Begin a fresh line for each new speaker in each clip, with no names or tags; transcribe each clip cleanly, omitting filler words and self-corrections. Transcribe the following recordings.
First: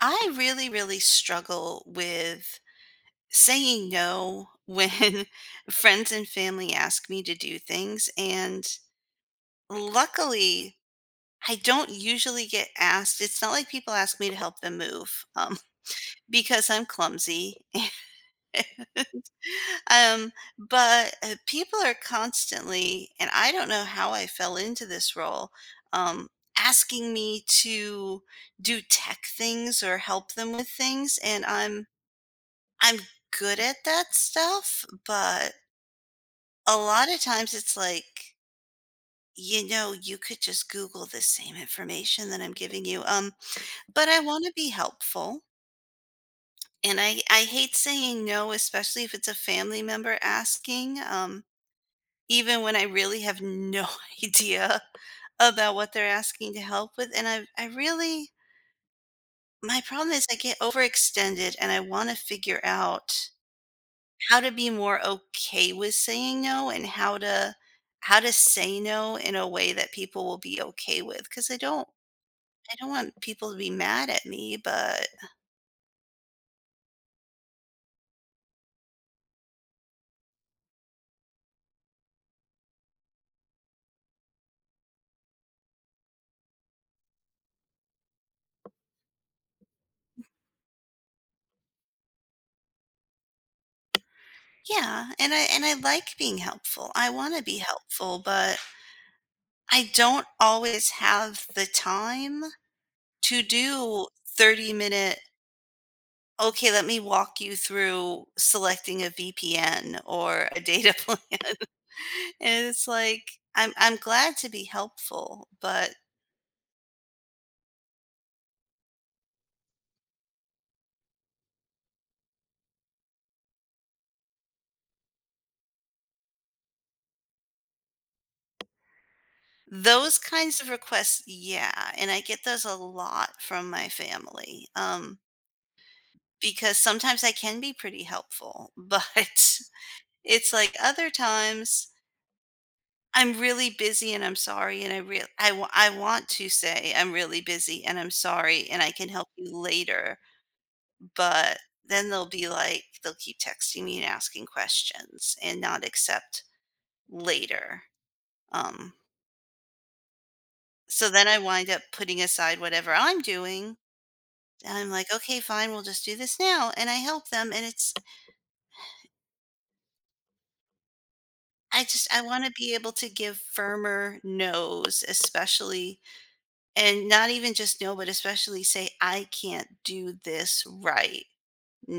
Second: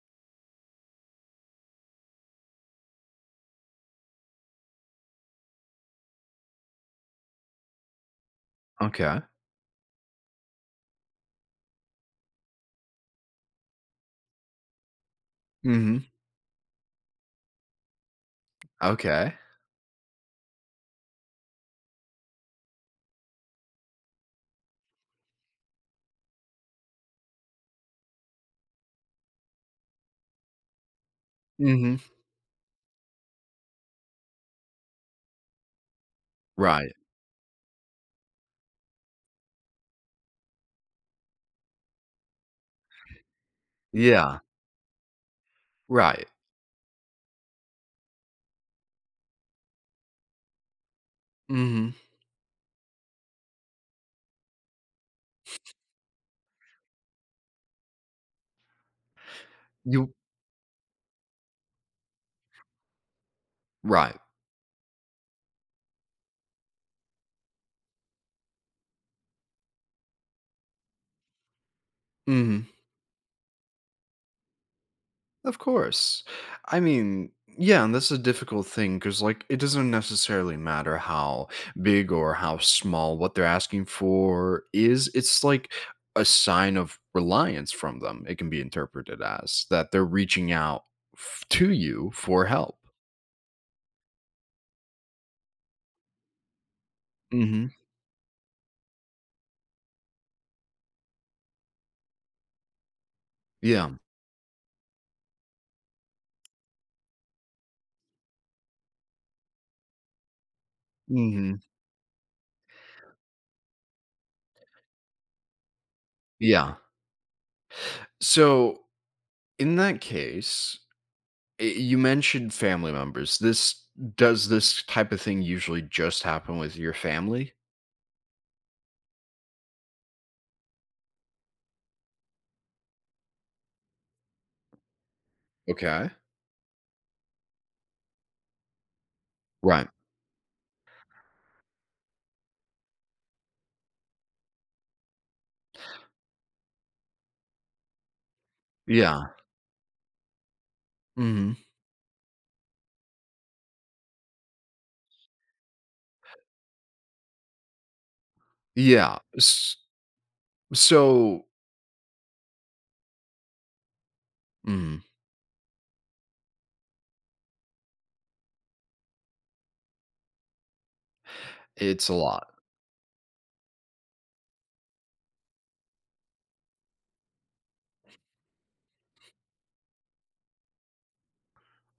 I really, really struggle with saying no when friends and family ask me to do things. And
Okay.
luckily, I don't usually get asked. It's not like people ask me to help them move
Mhm.
because I'm clumsy.
Okay.
um, but people are constantly, and I don't know how I fell into this role, um, asking me to do tech things or help them with things. And I'm
Mhm.
I'm good at that stuff, but a
Right.
lot of times it's like, you could just Google the same information that I'm giving you. But I
Yeah.
want to be helpful.
Right.
And I hate saying no, especially if it's a family member asking,
Mhm.
even when I really have no idea about what they're asking to help with. And I really, my problem
You
is I get overextended and I want to figure out
Right.
how to be more okay with saying no and how to say no in a way that people will be okay with. Because
Mhm.
I don't want people to be mad at me, but
Of course. I mean, yeah, and that's a difficult thing because, like, it doesn't necessarily matter how big or how small what they're asking for is. It's like a sign of reliance from them. It can be interpreted as that they're reaching out f to you for help.
yeah, and I like being helpful. I wanna be
Mhm.
helpful, but I don't always have the time to
Yeah.
do 30-minute, "Okay, let me walk you through selecting a VPN or a data plan."
Mhm.
And it's like, I'm glad to be helpful, but
Yeah. So, in that case, you mentioned family members. This does this type of thing usually just happen with your family?
those kinds of requests, yeah, and I get those a lot from my family,
Okay.
because sometimes I can be pretty helpful, but
Right.
it's like other times I'm really busy and I'm sorry, and I want to say I'm really busy and I'm sorry and I can help
Yeah.
you later,
Hmm.
but then they'll be like they'll keep texting me and asking questions and not accept later, um,
Yeah.
so then I
So
wind up putting aside whatever I'm doing. And I'm
mm,
like, "Okay, fine, we'll just do this now." And I help them, and it's I
it's
just
a
I
lot.
wanna be able to give firmer no's, especially and not even just no, but especially say, "I can't do this right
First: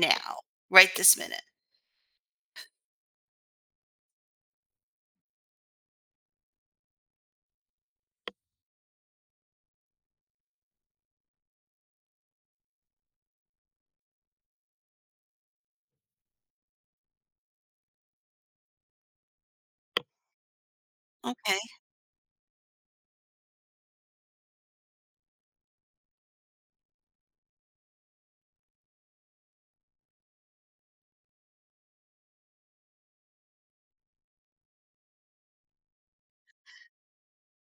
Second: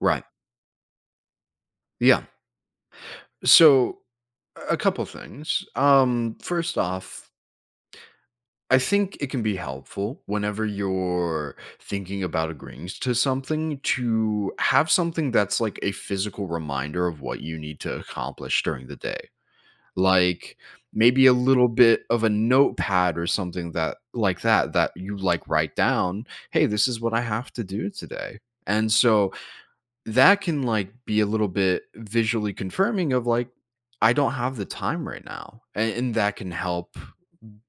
Right.
right this minute."
Yeah. So, a couple things. First off, I think it can be helpful whenever you're thinking about agreeing to something to have something that's like a physical reminder of what you need to accomplish during the day. Like, maybe a
"Okay."
little bit of a notepad or something that, like, that you, like, write down, hey, this is what I have to do today. And so that can, like, be a little bit visually confirming of, like, I don't have the time right now, and that can help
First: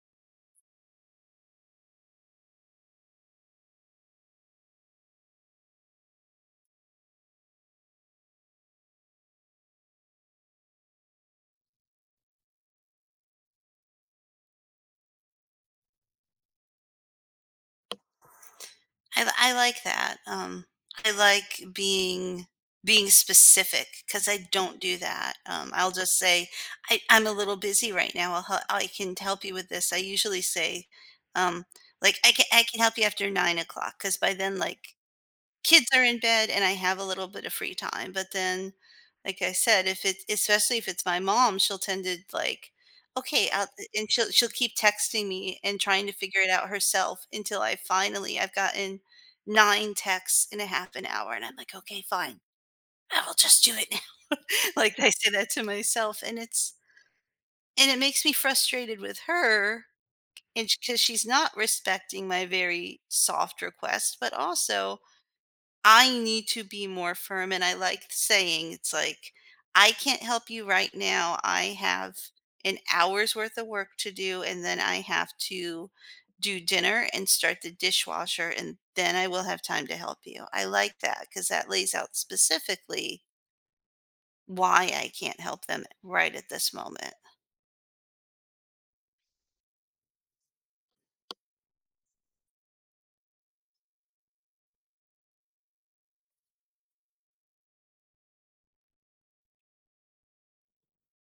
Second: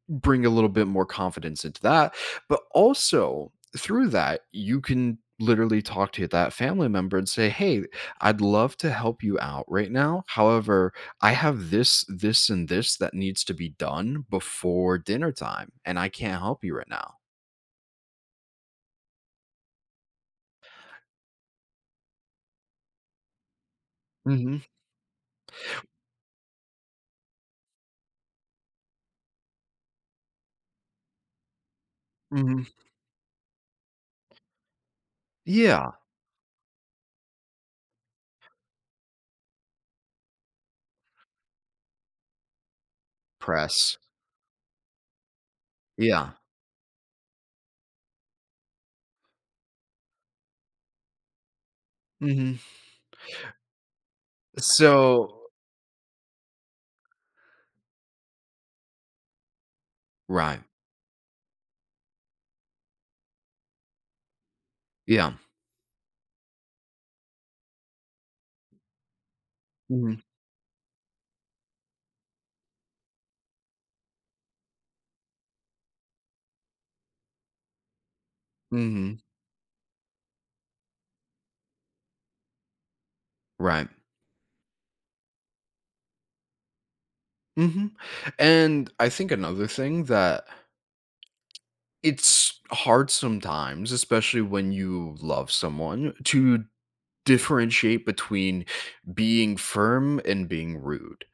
bring a little bit more confidence into that. But also through that, you can literally talk to that family member and say, "Hey, I'd love to help you out right now. However, I have this, this, and this that needs to be done before dinner time, and I can't help you right now."
I like that, I like being specific because I
Hmm.
don't do that, I'll just say, " I'm a little busy right now, I can help you with this." I usually say, um, like,
Hmm.
I can help you after 9 o'clock because by then, like, kids
Yeah.
are in bed and I have a little bit of free time. But then, like I said, if it especially if it's my mom, she'll tend to like, okay, out,
Press.
and she'll keep texting me and trying to
Yeah.
figure it out herself until I've gotten 9 texts in a half an hour, and I'm like, okay, fine,
Hmm.
I will just do it now.
So,
Like I say that to myself, and it makes me frustrated with her.
right.
And because she's not respecting my very soft request, but also
Yeah.
I need to be more firm, and I like saying it's like, "I
Hmm.
can't help you right now. I have an hour's worth of work to do, and then I have to do dinner and start the dishwasher, and then
Hmm.
I will have time to help you." I like that because that lays out specifically
Right.
why I can't help them right at this moment.
Hmm. And I think another thing that it's hard sometimes, especially when you love someone, to differentiate between being firm and being rude.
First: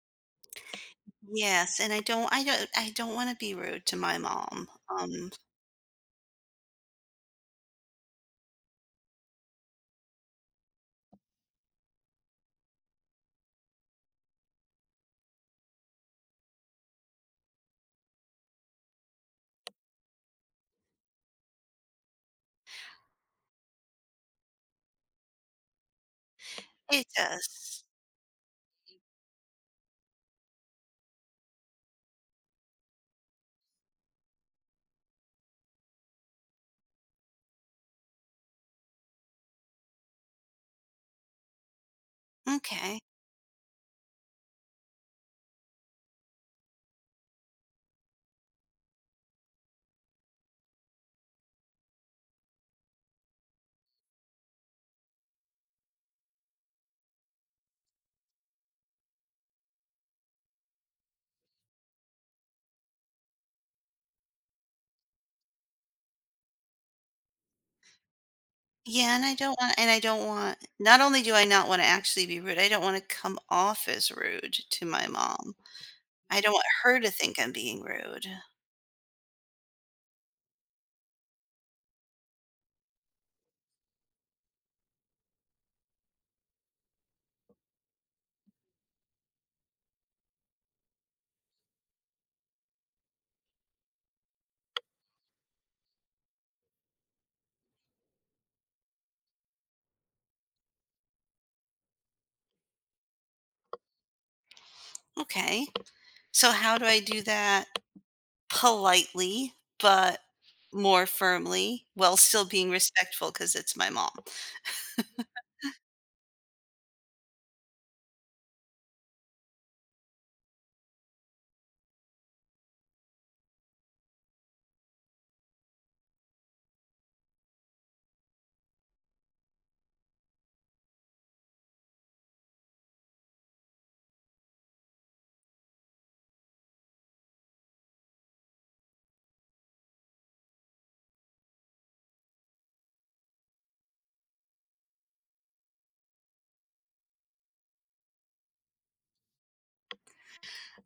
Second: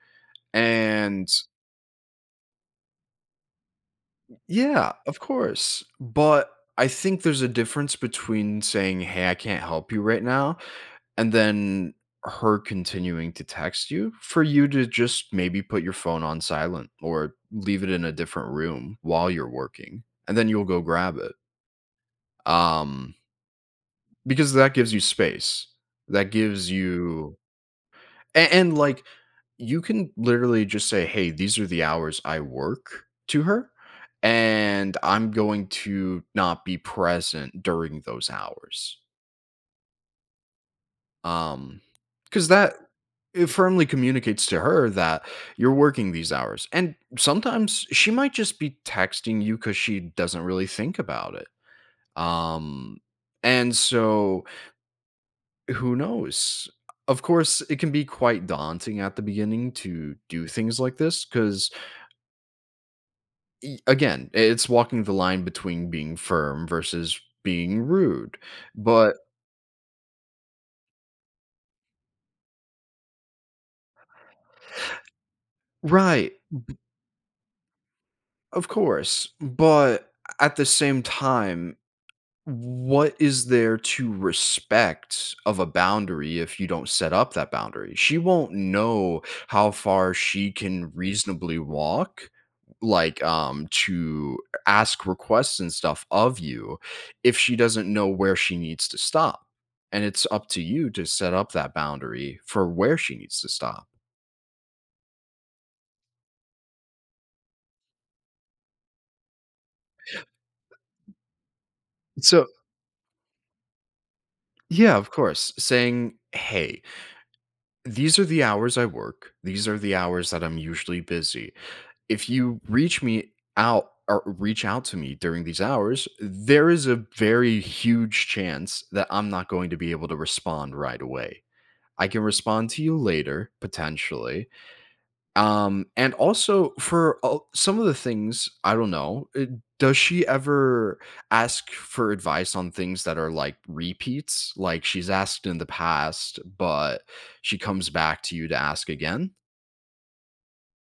And
Yes, and I don't wanna be rude to my mom.
yeah, of course. But I think there's a difference between saying, "Hey, I can't help you right now," and then her continuing to text you, for you to just maybe put your phone on silent or leave it in a different room while you're working, and then you'll go grab it. Um, Because that gives you space. That gives
It
you,
does.
and, like, you can literally just say, "Hey, these are the hours I work" to her, and I'm going to not be present during those hours. Um, because that
Okay.
it firmly communicates to her that you're working these hours. And sometimes she might just be texting you because she doesn't really think about it. Um, and so, who knows? Of course, it can be quite daunting at the beginning to do things like this because, again, it's walking the line between being firm versus being rude.
Yeah,
But
and I don't want, not only do I not wanna actually be rude, I don't wanna come off as rude to my mom.
right,
I don't want her to think I'm being rude.
of course. But at the same time, what is there to respect of a boundary if you don't set up that boundary? She won't know how far she can reasonably walk, like, to ask requests and stuff of you if she doesn't know where she needs to stop. And it's up to you to set up that boundary for where she needs to stop.
Okay. So how do I do that politely, but more firmly, while still
So,
being respectful? Because it's my mom?
yeah, of course, saying, "Hey, these are the hours I work. These are the hours that I'm usually busy. If you reach me out, or reach out to me during these hours, there is a very huge chance that I'm not going to be able to respond right away. I can respond to you later, potentially." And also for some of the things, I don't know. Does she ever ask for advice on things that are like repeats? Like, she's asked in the past, but she comes back to you to ask again?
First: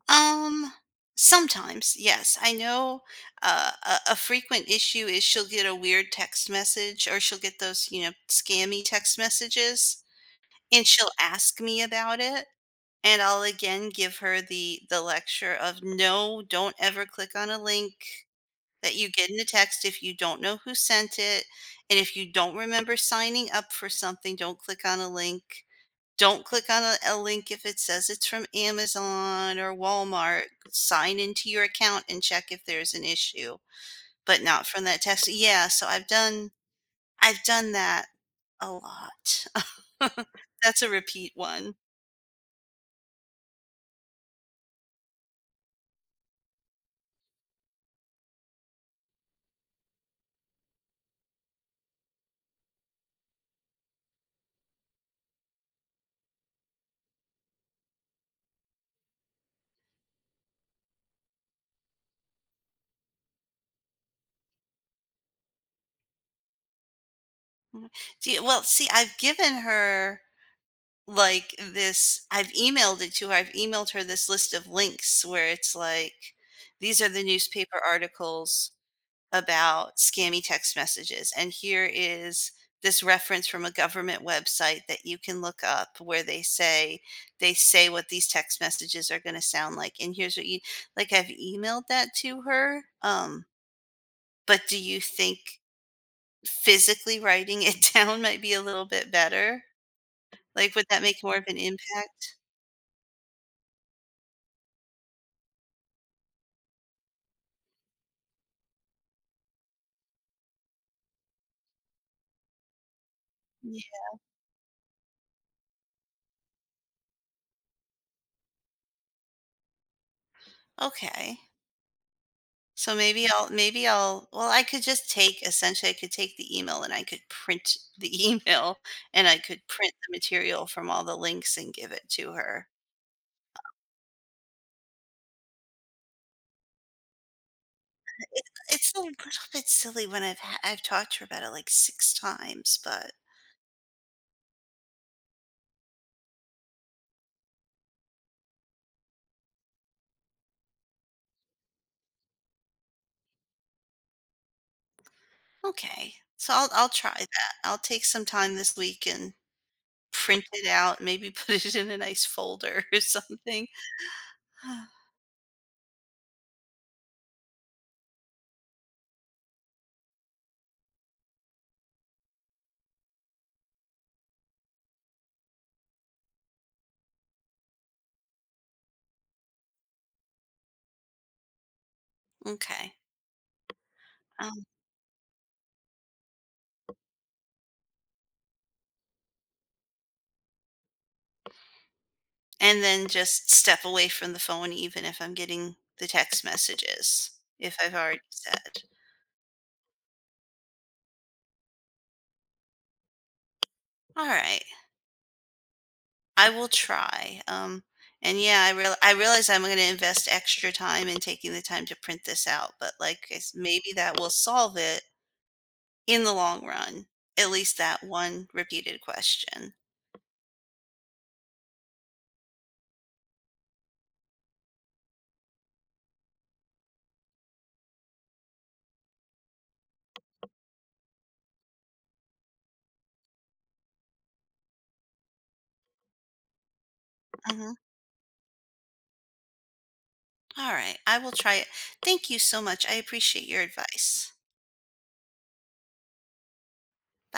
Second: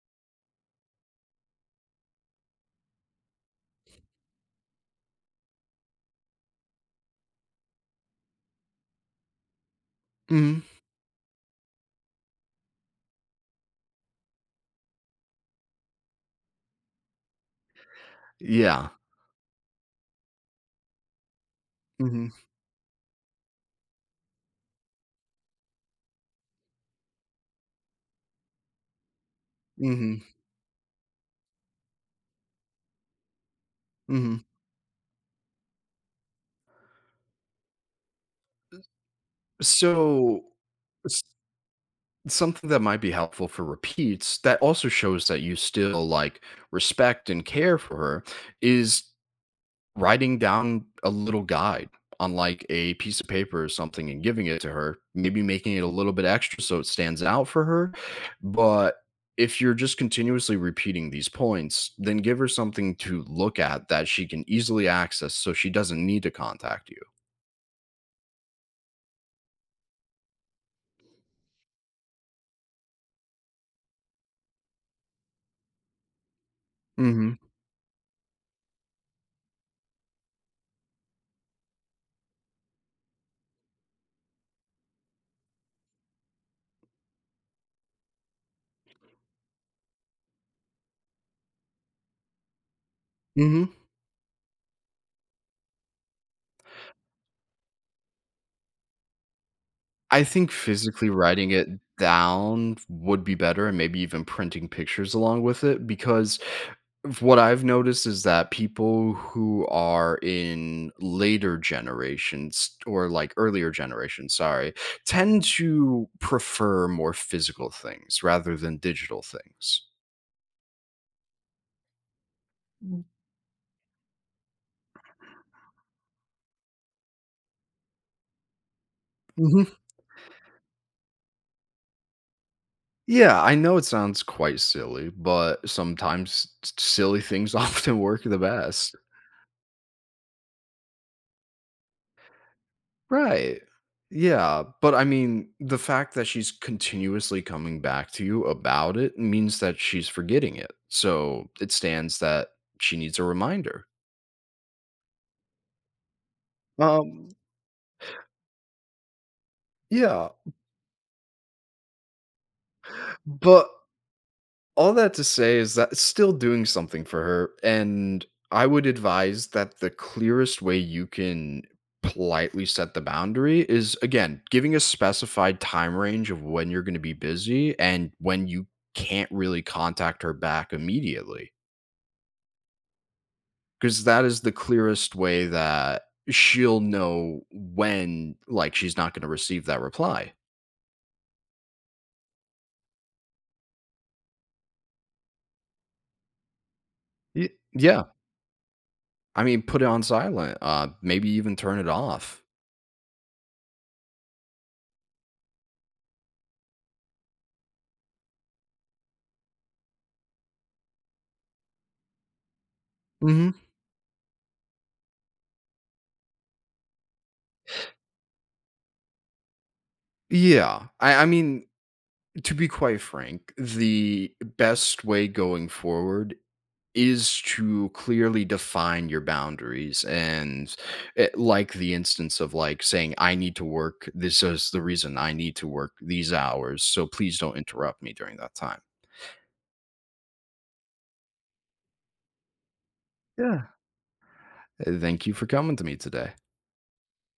Um, sometimes, yes. I know a frequent issue is she'll get a weird text message or she'll get those, you know, scammy text messages
Hmm.
and she'll ask me about it. And I'll again give her the lecture of no, don't ever click on a link
Yeah.
that you get in a text if you don't know who sent it. And if
Hmm.
you don't remember signing up for something, don't click on a link. Don't click on a link if it says it's from Amazon or
Hmm.
Walmart. Sign into your account and check if there's an issue,
Hmm.
but not from that text. Yeah, so I've done that a lot.
So,
That's a
s
repeat one.
something that might be helpful for repeats that also shows that you still, like, respect and care for her is writing down a little guide on, like, a piece of paper or something and giving it to her, maybe making it a little bit extra so it stands out for her. But if you're just continuously repeating these points, then give her something to look at that she can easily access so she doesn't need to contact you.
Mhm. See, well, see, I've given her, like, this I've emailed it to her. I've emailed her this list of links where it's like, "These are the
Mhm.
newspaper articles about scammy text messages. And here is this reference from a government website that you can look up where they say what these text messages are going to sound like. And here's what you like I've emailed that to her. Um,
Mhm.
but do you think physically writing it down might be a little bit better?
I think
Like would that
physically
make more of
writing
an
it
impact?
down would be better, and maybe even printing pictures along with it, because what I've noticed is that people who are in later generations, or, like, earlier
Yeah.
generations, sorry, tend to prefer more physical things rather than digital things.
Okay. So maybe I'll, well, I could just take essentially I could take the email and I could print the email and I
Mhm.
could print the material from all the links and give it to her.
Yeah, I know it sounds quite silly, but sometimes silly things often work the
It, it's
best.
a little bit silly when I've talked to her about it like 6 times, but
Right. Yeah, but I mean, the fact that she's continuously coming back to you about it means that she's forgetting it. So, it stands that she needs a reminder.
okay. So I'll try
Um,
that. I'll take some time this week and
yeah,
print it out, maybe put it in a nice folder or something.
but all that to say is that it's still doing something for her. And I would advise that the clearest way you can politely set the boundary is, again, giving a specified time range of when you're going to be busy and when you can't really contact her back immediately,
Okay.
because that is the clearest way that she'll know when, like, she's not going to receive that reply.
And then just step away from the phone even if I'm getting the text messages, if I've
Yeah.
already said,
I mean, put it on silent, maybe even turn it off.
"All right, I will try." And yeah, I realize I'm gonna invest extra time in taking the time to print this out, but like,
Mm-hmm.
maybe that will solve it in the long run, at least that one repeated question.
Yeah. I mean, to be quite frank, the best way going forward is to clearly define your boundaries and, like, the instance of, like, saying, I need to work, this is the reason I need to work these hours, so please don't
Mhm.
interrupt me during that time.
Alright, I will try it. Thank you so much. I appreciate your
Yeah.
advice.
Thank you for coming to me today.
Bye.